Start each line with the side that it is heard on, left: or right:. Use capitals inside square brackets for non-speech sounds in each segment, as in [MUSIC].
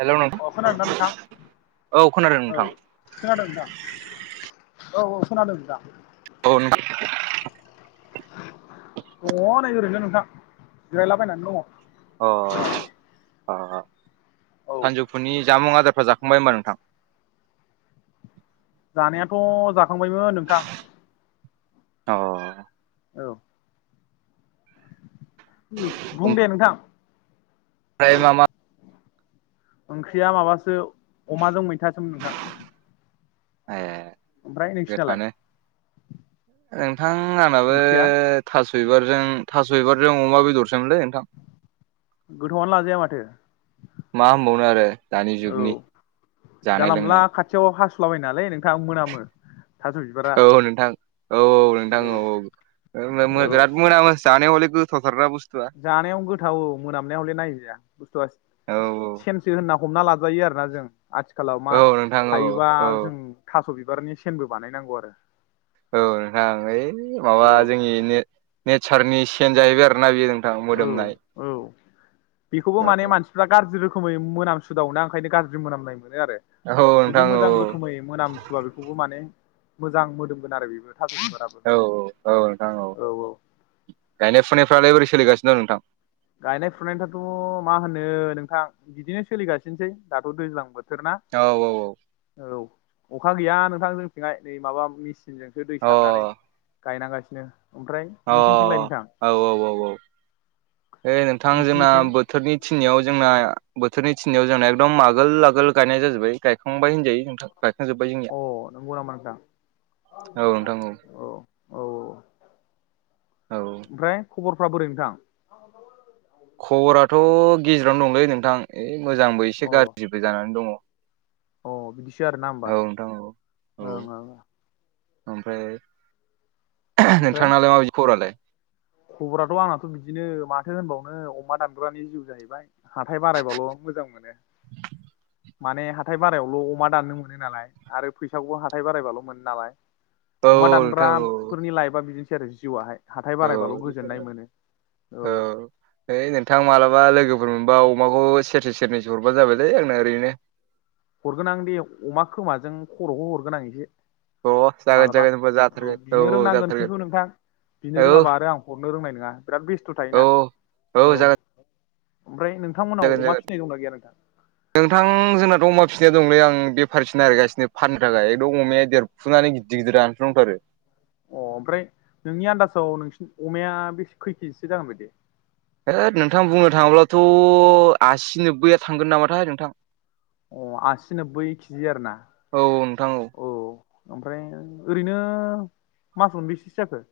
right: हेल' नोंथां
left: अ खोनादोंदा नोंखां
right: औ खोनादों
left: औ
right: नोंथां
left: खोनादोंदां औ औ खोनादोंदां।
right: [UNINTELLIGIBLE]
left: दङ नै ओरैनोो नोंथां जिरायलाबायनानै दङ।
right: अ अ
left: औ
right: सानजौफुनि जामुं आदारफ्रा जाखांबाय होनोमबा नोंथां?
left: जानायाथ' जाखांबायमोन नोंथां।
right: औ
left: औ बुं दे नोंथां
right: ओमफ्राय
left: औ।
right: मा मा
left: ओंख्रिया माबासो अमाजों मैथासोमोन नोंथां।
right: ए
left: ओमफ्राय नोंसिनालाय
right: गोथ'आनो नोंथां आंनाबो
left: ओंख्रिया
right: थास' बिबारजों थास' बिबारजों अमा बेदरसोममोनलै नोंथां।
left: गोथौनो लाजाया माथो।
right: मा होनबावनो आरो दानि
left: औ
right: जुगनि जानाय
left: जानला मोनला
right: लोंनाय।
left: खाथियाव हासु्लाबाय नालाय नोंथाङा मोनामो। थास' बिबारा
right: औ नोंथां औ औ नोंथां औ औ बिराद मोन जानायाव हले गोदानथार ना बुस्थु
left: जानायावनो गोथाव मोनामनायाव हले नायजया बुस्थुआ
right: औ
left: से होनना हमना लाजायो आरोोना जों आथिखालाव मा
right: औ नोंथां औ
left: हायोबा
right: औ
left: जों थास' बिबारनि सेनबो बानायनांगौ आरो।
right: औ नोंथां ओइ माबा
left: आरो
right: जोंनि नेचारनि चेन जाहैबाय आरोना बेयो
left: औ
right: मोदोमनाय
left: औ बेखौबो माने मानसिफ्रा गाज्रि रोखोम रोखोमै मोनामसुदावनाा ओंखायनो गाज्रि मोनामनाय मोनो आरो
right: औ
left: जुदि
right: नोंथां औ
left: मोजां रोखोमै मोनामसुवा बेखौबो माने मोजां मोदोमगोन आरो बेबो थास'बिबाराबो।
right: औ औ औ नोंथां औ गायनाय फुनायफ्रालाय बोरै सोलिगासिनो दं नोंथां?
left: गायनाय फुनायथाथ' मा होनो नोंथां बिदिनो सोलिगासिनोसै दाथ' दैज्लां बोथोर ना?
right: औ औ औ
left: औ अखा गैया नोंथां जोंथिंहाय नै माबा मेचिनजोंसो दै
right: औ
left: सारनानै
right: अ
left: गायनांगासिनो ओमफ्राय
right: अ
left: नोंसिनिथिंलाय नोंथां
right: औ औ औ औ ओ नोंथां जोंना
left: नोंसिनिथिं
right: बोथोरनि थिनियाव जोंना बोथोरनि थिनियाव जोंना एकदम आगोल आगोल गायनाय जाजोबबाय गायखांबाय होनजायो नोंथां। गायखजोबबाय जों।
left: अ नोंगौ नामा नोंथां
right: औ नोंथां
left: औ। औ
right: औ
left: ओमफ्राय खबरफ्रा बोरै नोंथां?
right: खबराथ' गेजेरावनो दंलै नोंथां मोजांबो एसे
left: अ
right: गाज्रिबो जानानै दङ।
left: अ बिदिसो आरोना होमबा
right: औ नोंथां औ औ
left: ओं ओं
right: ओमफ्राय
left: ओमफ्राय
right: नोंथांनालाय माबायदि खबरालाय?
left: खबराथ' आंनाथ' बिदिनो माथो होनबावनो अमा दानग्रानि जिउ जाहैबाय। हाथाय बारायबाल' मोजां मोनो। माने हाथाय बारायावल' अमा दाननो मोनो नालाय आरो फैसाखौबो हाथाय बारायबाल' मोनो नालाय।
right: औ
left: अमा
right: नोंथां औ
left: दानग्राफोरनि लाइफआ बिदिनोसै आरो जिउआहाय। हाथाय
right: औ
left: बारायबाल' गोजोननाय मोनो औ
right: हैओइ नोंथां मालाबा लोगोफोर मोनबा अमाखौ सेरनै सेरनैसो हरबानो जाबायलै आंना ओरैनो।
left: हरगोन आं दे अमा खोमाजों खर'खौ हरगोन आं एसे
right: अ जागोन
left: मालाबा
right: जागोन होनबा
left: औ
right: जाथारगोन
left: बिदिनो रोंनांगोन
right: जाथारगोन
left: खिन्थु नोंथां बिनो रोङाबा
right: औ
left: आरो आं हरनो रोंनाय नङा बिराद बेस्थ'
right: औ
left: थायोना औ ओमफ्राय नोंथांमोनाव
right: जागोन
left: अमा
right: जागोन
left: फिसिनाय दंना गैया नोंथां
right: नोंथां जोंनाथ' अमा फिसिनाया दंलै आं बेफारिसिना आरो गासिनो फाननो थाखाय एकदम अमाया देर सुनानै गिदिर गदिर जानानै दंथारो
left: अ ओमफ्राय नोंनि आन्दाजाव नोंसिनि अमाया बे खै केजिसो जागोन बायदि
right: होद नोंथां बुंनो थाङोबाब्लाथ' आसि नोबबैया थांगोन नामाथाय नोंथां
left: अ आसिनो बै केजि आर ना
right: औ नोंथां
left: औ ओमफ्राय ओरैनो मास मोनबसेसो जाखो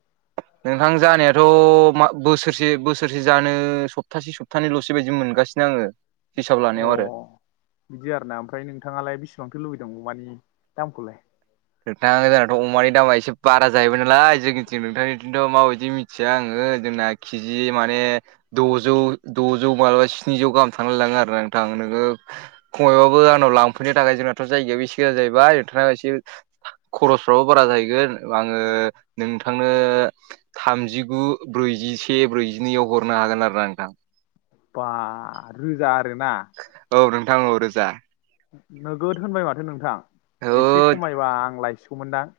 right: नोंथां जानायाथ' म बोसोरसे बोसोरसे जानो सप्तासे सप्थानैल'स बायदि मोनगासिनो आङो हिसाब
left: अ
right: लानायाव आरो
left: बिदि आर ना ओमफ्राय नोंथाङालाय बेसेबांथो लुबैदों अमानि दामखौलाय
right: नोंथां जोंनाथ' अमानि दामा एसे बारा जाहैबाय नालाय जोंनिथिं नोंथांनिथिंथ' माबायदि मिथिया आङो जोंना केजि माने द'जौ द'जौ मालाबा स्निजौ गाहाम थांलाय लाङो आरोना नोंथां नोङो खमायबाबो आनाव लांफैनो थाखाय जोंनाथ' जायगायायावो एसे गोजां जाहैबाय नोंथां एसे खरसफ्राबो बारा जाहैगोन आङो नोंथांनो थामजिगु ब्रैजिसे ब्रैजिनैआव हरनो हागोन आरो ना नोंथां
left: बा रोजा आरोना
right: औ नोंथां औ रोजा
left: नोगोद होनबाय माथो नोंथां एसे
right: होद
left: खमायबा आं लायसिगौमोनदां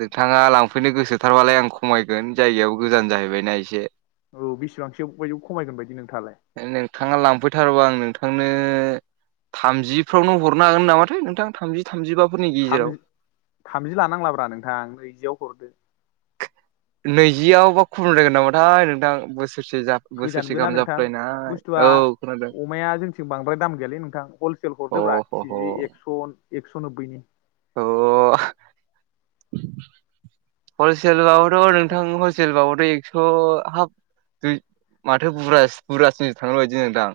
right: नोंथाङा लांफैनो गोसोथारबालाय आं खमायगोन जायगायायावो गोजान जाहैबायना एसे
left: औ बेसेबांसो बायदि खमायगोन बायदि नोंथाङालाय
right: नोंथाङा लांफैथारोबा आं नोंथांनो थामजिफ्रावनो हरनो हागोन नामाथाय नोंथां थामजि थामजिबाफोरनि
left: थामजि
right: गेजेराव
left: थामजि लानांलाब्रा नोंथां नैजियाव हरदो
right: नैजियावबा खम जागोन नामाथाय नोंथां बोसोरसे जाब
left: गोजानबोना नोंथां बुस्थुआ
right: खोनादों
left: अमाया जोंथिं बांद्राय दाम गैयालै नोंथां हलसेल
right: अ
left: हरदोब्रा
right: ह ह
left: केजि एकस' एक्स' नोब्बैनि
right: अ हलसेलाव आ थ' नोंथां हलसेलाव एकस थ' हफ माथोु बुरजासिनसो बुर्जा सिन थांबाय बायदि नोंथां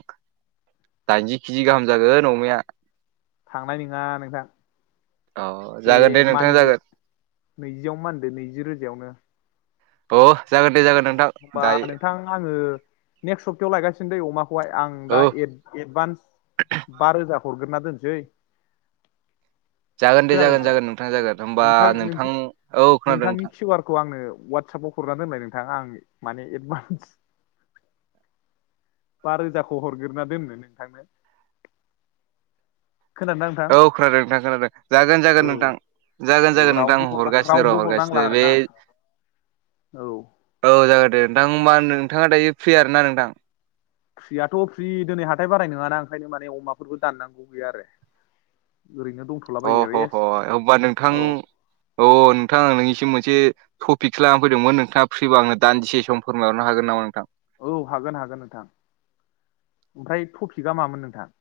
right: दाइनजि केजि गाहाम जागोन अमाया
left: थांनाय नङा नोंथां
right: अ
left: दे
right: जागोन नोंथां जागोन
left: मानिदो नैजियाव मानिदो नैजि रोजायावनो
right: अ जागोन दे जा
left: अ होनोमबा नोंथां आङो नेक्स्ट सप्तायाव लायगासिनो दे अमाखौहाय आं दा
right: औ
left: एद एडभान्स बा रोजा हरग्रोनना दोनसै
right: जागोन दे
left: खोनादों
right: जागोन
left: नोंथां
right: जागोन
left: औ
right: जागोन होमबा
left: नोंथां नोंथां
right: औ खोनादों
left: नोंथांनि
right: नोंथां
left: किउआर खौ आंनो वाटसाप आव हरनानै दोनलाय नोंथां आं माने एडभान्स बा रोजाखौ हरग्रोना दोननो नोंथांनो खोनादोंना नोंथां
right: औ खोनादों नोंथां खोनादों जागोन जागोन
left: औ
right: नोंथां जागोन
left: औ
right: जागोन नोंथां
left: रावनोबो हरना
right: हरगासिनो र'
left: रावनोबो हरनांला
right: हरगासिनो
left: आरो
right: बे
left: ना औ
right: औ जागोन दे नोंथां होमबा नोंथाङा दायो फ्रि आरोना नोंथां
left: फ्रियाथ' फ्रि दिनै हाथाय बाराय नङाना ओंखायनो माने अमाफोरबो दाननांगौ गैया आरो ओरैनो दंथ'
right: अ ह ह होमबा नोंथां औ नोंथां नोंनिसिम मोनसे टपिक खालामानानै फैदोंमोन नोंथाङा फ्रिब आंनो दान्दिसे सममायहर हागोन नामा नोंथां।
left: औ हागोन हागोन नोंथां ओमफ्राय टपिकआ मामोन नोंथां?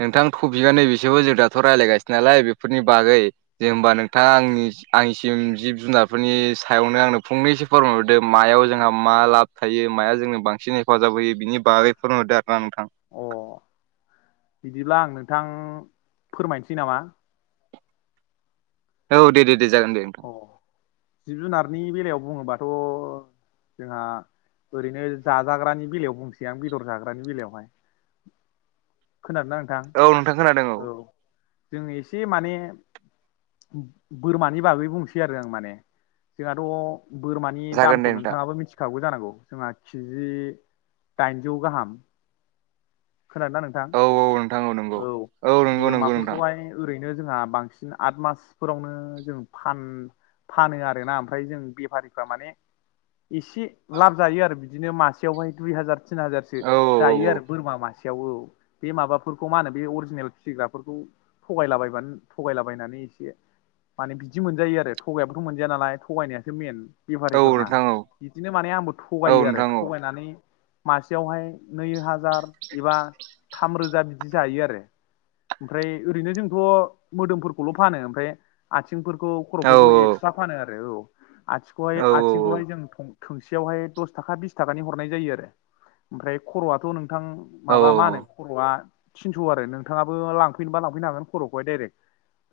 right: नोंथां टपिकआ नैबेसोरबो जों दाथ' रायज्लायगासिनो नालाय बेफोरनि बागै जे होमबा नोंथाङा आंनि आंनिसिम जिब जुनारफोरनि सायावनो आंनो फंनैसो फोरमायहरदो मायाव जोंहा मा लाब थायो माया जोंनो बांसिन हेफाजाब होयो बिनि बागै फोरोंहरदो आरो ना नोंथां।
left: अ बिदिब्ला आं नोंथां फोरमायनोसै नामा?
right: औ दे दे दे जागोन दे। नोंथां
left: अ जिब जुनारनि बेलायाव बुङोबाथ' जोंहा ओरैनो जाजाग्रानि बेलायाव बुंसै आं बेदर जाग्रानि बेलायावहाय खोनादोंना नोंथां
right: औ नोंथां खोनादों
left: औ जों एसे माने बोरमानि बागै बुंसै आरो आं माने जोंहाथ' बोरमानि
right: जागोन
left: दामखौ
right: दे नोंथां
left: नोंथाङाबो मिथि फिखावौ जानांगौ जोंहा केजि दाइनजौ गाहाम खोनादों ना
right: औ नंगौ
left: नोंथां औ
right: नंगौ नंगौ नोंथां
left: बोरमाफोरखौहाय ओरैनो जोंहा बांसिन आद मासफोरावनो जों फान फानो आरोना ओमफ्राय जों बेफारिफ्रा माने एसे लाब जायो आरो बिदिनो मासेयावहाय दुइ हाजार तिन हाजारसो
right: औ
left: जायो आरो
right: औ
left: बोरमा मासे खासेयाव बे माबाफोरखौ मा होनो बे अरिजिनेल फिसिग्राफोरखौ। थगायलाबायबानो थगायलाबायनानै एसे माने बिदि मोनजायो आरो थगायाबाथ' मोनजाया नालाय थगायनायासो मेन।
right: औ
left: बेफारिफोरना
right: नोंथां औ
left: बिदिनो माने आंबो
right: औ
left: थगायो आरो
right: नोंथां औ
left: थगायनानै मासेयावहाय नै हाजार एबा थामरोजा बिदि जायो आरो। ओमफ्राय ओरैनो जोंथ' मोदोमफोरखौल' फानो ओमफ्राय आथिंफोरखौ
right: औ
left: खर'फोरखौ एक्सट्रा फानो आरो औ आथिंहाय
right: औ
left: आथिंखौहाय जों थोंसेयावहाय दस थाखा बिस थाखानि हरनाय जायो आरो ओमफ्राय खर'आथ' नोंथां
right: औ
left: माबा मा होनो खर'आ थिनस' आरो नोंथाङाबो लांफैनोबा लांफैनो हागोन खर'खौहाय डाइरेक्ट।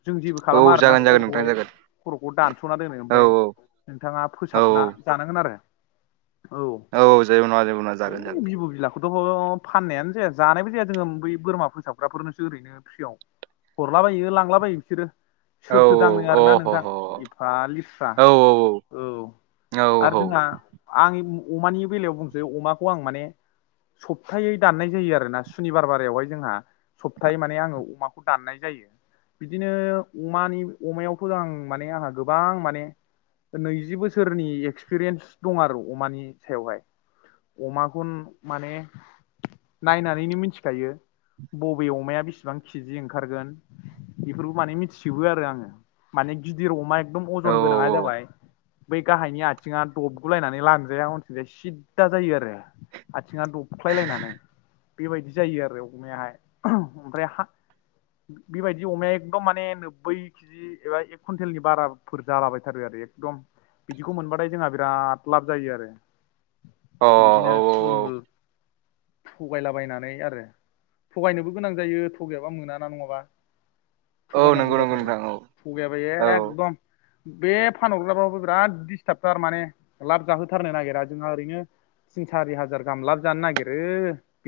left: जों जेबो
right: औ
left: खालामा आर ना
right: जागोन जागोन नोंथां
left: खर'खौहाय
right: जागोन
left: खर'खौ दानस'ना दोनो
right: औ
left: ओमफ्राय नोंथाङा
right: औ
left: फोसाबना जानांगोन आरो। औ
right: औ जेबो नङा जेबो नङा जागोन जागोन
left: हैओइ बिब' बिलाखौथ' फाननायानो जाया जानायबो जाया जोङो बै बोरमा फोसाबग्राफोरनोसो ओरैनो फ्रियाव हरलाबायो लांलाबायो बिसोरो
right: औ
left: सोरथो दाङो
right: अ
left: आरोना
right: ह
left: नोंथां
right: ह
left: एफा लेथ्रा।
right: औ औ औ
left: औ
right: औ
left: आरो जोंहा आं अमानि बेलायाव बुंसै अमाखौ आं माने सप्तायै दाननाय जायो आरोोना सुनिबार बारायावहाय जोंहा सप्ताहै माने आङो अमाखौ दाननाय जायो। बिदिनो अमानि अमायावथ' आं माने आंहा गोबां माने नैजि बोसोरनि एक्सपिरियेन्स दं आरो अमानि सायावहाय। अमाखौ माने नायनानैनो मिथिखायो। बबे अमाया बेसिबां केिजि ओंखारगोन बेफोरखौ माने मिथिजोबो आरो आङो। माने गिदिर अमा एकदम
right: औ अ
left: अजन गोनाङा जाबाय बै गाहायनि आथिङा दबगुलायनानै लांजाया अनथिंजाया सिदा जायो आरो। आथिया दप खुख्लायलायनानै बेबायदि जायो आरो अमायाहाय ओमफ्राय हा बेबायदि अनेकदम माने नो्बै जि एबा एक कुवन्टेलनि बाराफोर जालाबायथारो आरो एकदम बिदिखौ मोनबाथाय जोंहा बिराद लाब जायो आरो।
right: अ
left: बिदिना थुल मुल थगायलाबायनानै आरो। थगायनोबो गोनां जायो थगायाबा मोना ना नङाबा।
right: औ
left: थुगायनांगौ
right: नंगौ नंगौ
left: जाथारो
right: नोंथां औ
left: थुगायाबा
right: औ
left: एकदम बे फानहरग्राफ्राबो बिराद दिडिस्टार्ब थारमाने लाब जाहोथारनो नागिरा जोंहा ओरैनो तिन सारि हाजार गामलाब जानो नागिरो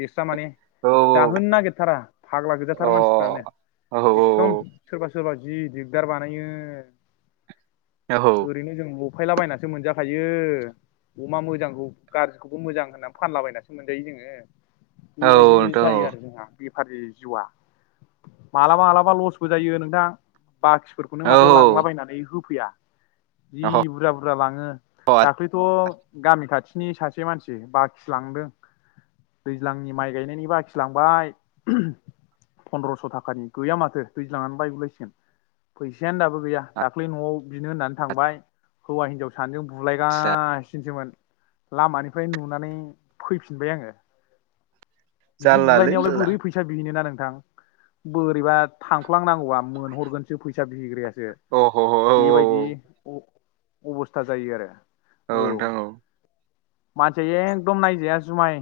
left: बेस्रा माने
right: औ
left: जाहोनो नागिरथारा फाग्ला
right: अ औ
left: गोजाथार मानसिफ्रानो।
right: औ
left: एखदम सोरबा सोरबा जि दिगदार बानायो।
right: औ
left: ओरैनो जों ल अफायलाबायनासो मोनजाखायो अमा मोजांखौ गाज्रिखौबो मोजां होननानै फानलाबायनासो मोन जोङो बेबायदि
right: औ नोंथां
left: जायो
right: औ
left: आरो नोंथां। बेफारि जिउआ मालाबा मालाबा लसबो जायो नोंथां। बाखिफोरखौनो
right: औ
left: माथो लांलाबायनानै होफैया जि
right: अ
left: बुरजा बुरजा लाङो दाख्लै थ' गामि खाथिनि सासे मानसि बाखिलांदों दैज्लांनि माइ गायनायनि बाखिलांबाय फन्द्रस' थाखानि गैया माथो दैज्लांनानै बायगुलायसिगोन। फैसायानो दाबो गैया दाख्लै न'आव बिनो होननानै थांबाय हौवा हिनजाव सानैजों
right: आदसा
left: बुलायगासिनोसोमोन लामानिफ्राय नुनानै फैफिनबाय आङो। बिदि
right: जारलालै
left: बुलनायावलाय
right: जारला
left: बोरै फैसा फैसा बिनोोना नोंथां बोरैबा थांफ्लांनांगौा मोनहरगोनसो फैसा बिग्रायासो।
right: अ अ
left: बेबायदि अ-अबस्था जायो आरो औ मानसिया एकदम नायजाया जुमाय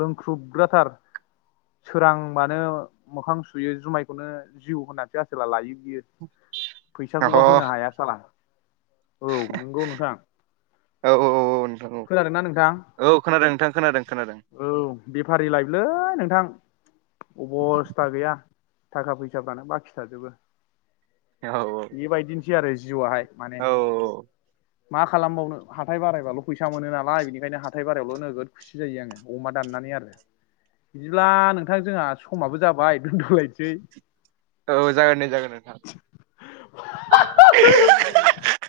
left: लोंख्रुबग्राथार। सोरांबानो मोखां सुयो जुमायखौनो जिउ होननानैसो आसला लायो बियो।
right: अ
left: फैसाखौबा होनो हाया सला औ नंगौ नोंथां।
right: औ औ औ औ नोंथां औ
left: खोनादोंना नोंथां
right: औ खोनादों नोंथां खोनादों खोनादों।
left: औ बेफारि लायलै नोंथां अबस्था गैया। थाखा फैसााबानो बाखि थाजोबो
right: औ
left: बेबायदिनोसै आरो जिआहाय। माने
right: औ
left: मा खालामबावनो हाथाय बारायबाल' फैसा मोनो नालाय बेनिखायनो हाथाय बारायावल' नोगोद खुसि जायो आङो अमा दाननानै आरो। बिदिब्ला नोंथां जोंहा समाबो जाबाय दोनन्द'लायसै।
right: औ जागोन दे जागोन नोंथां।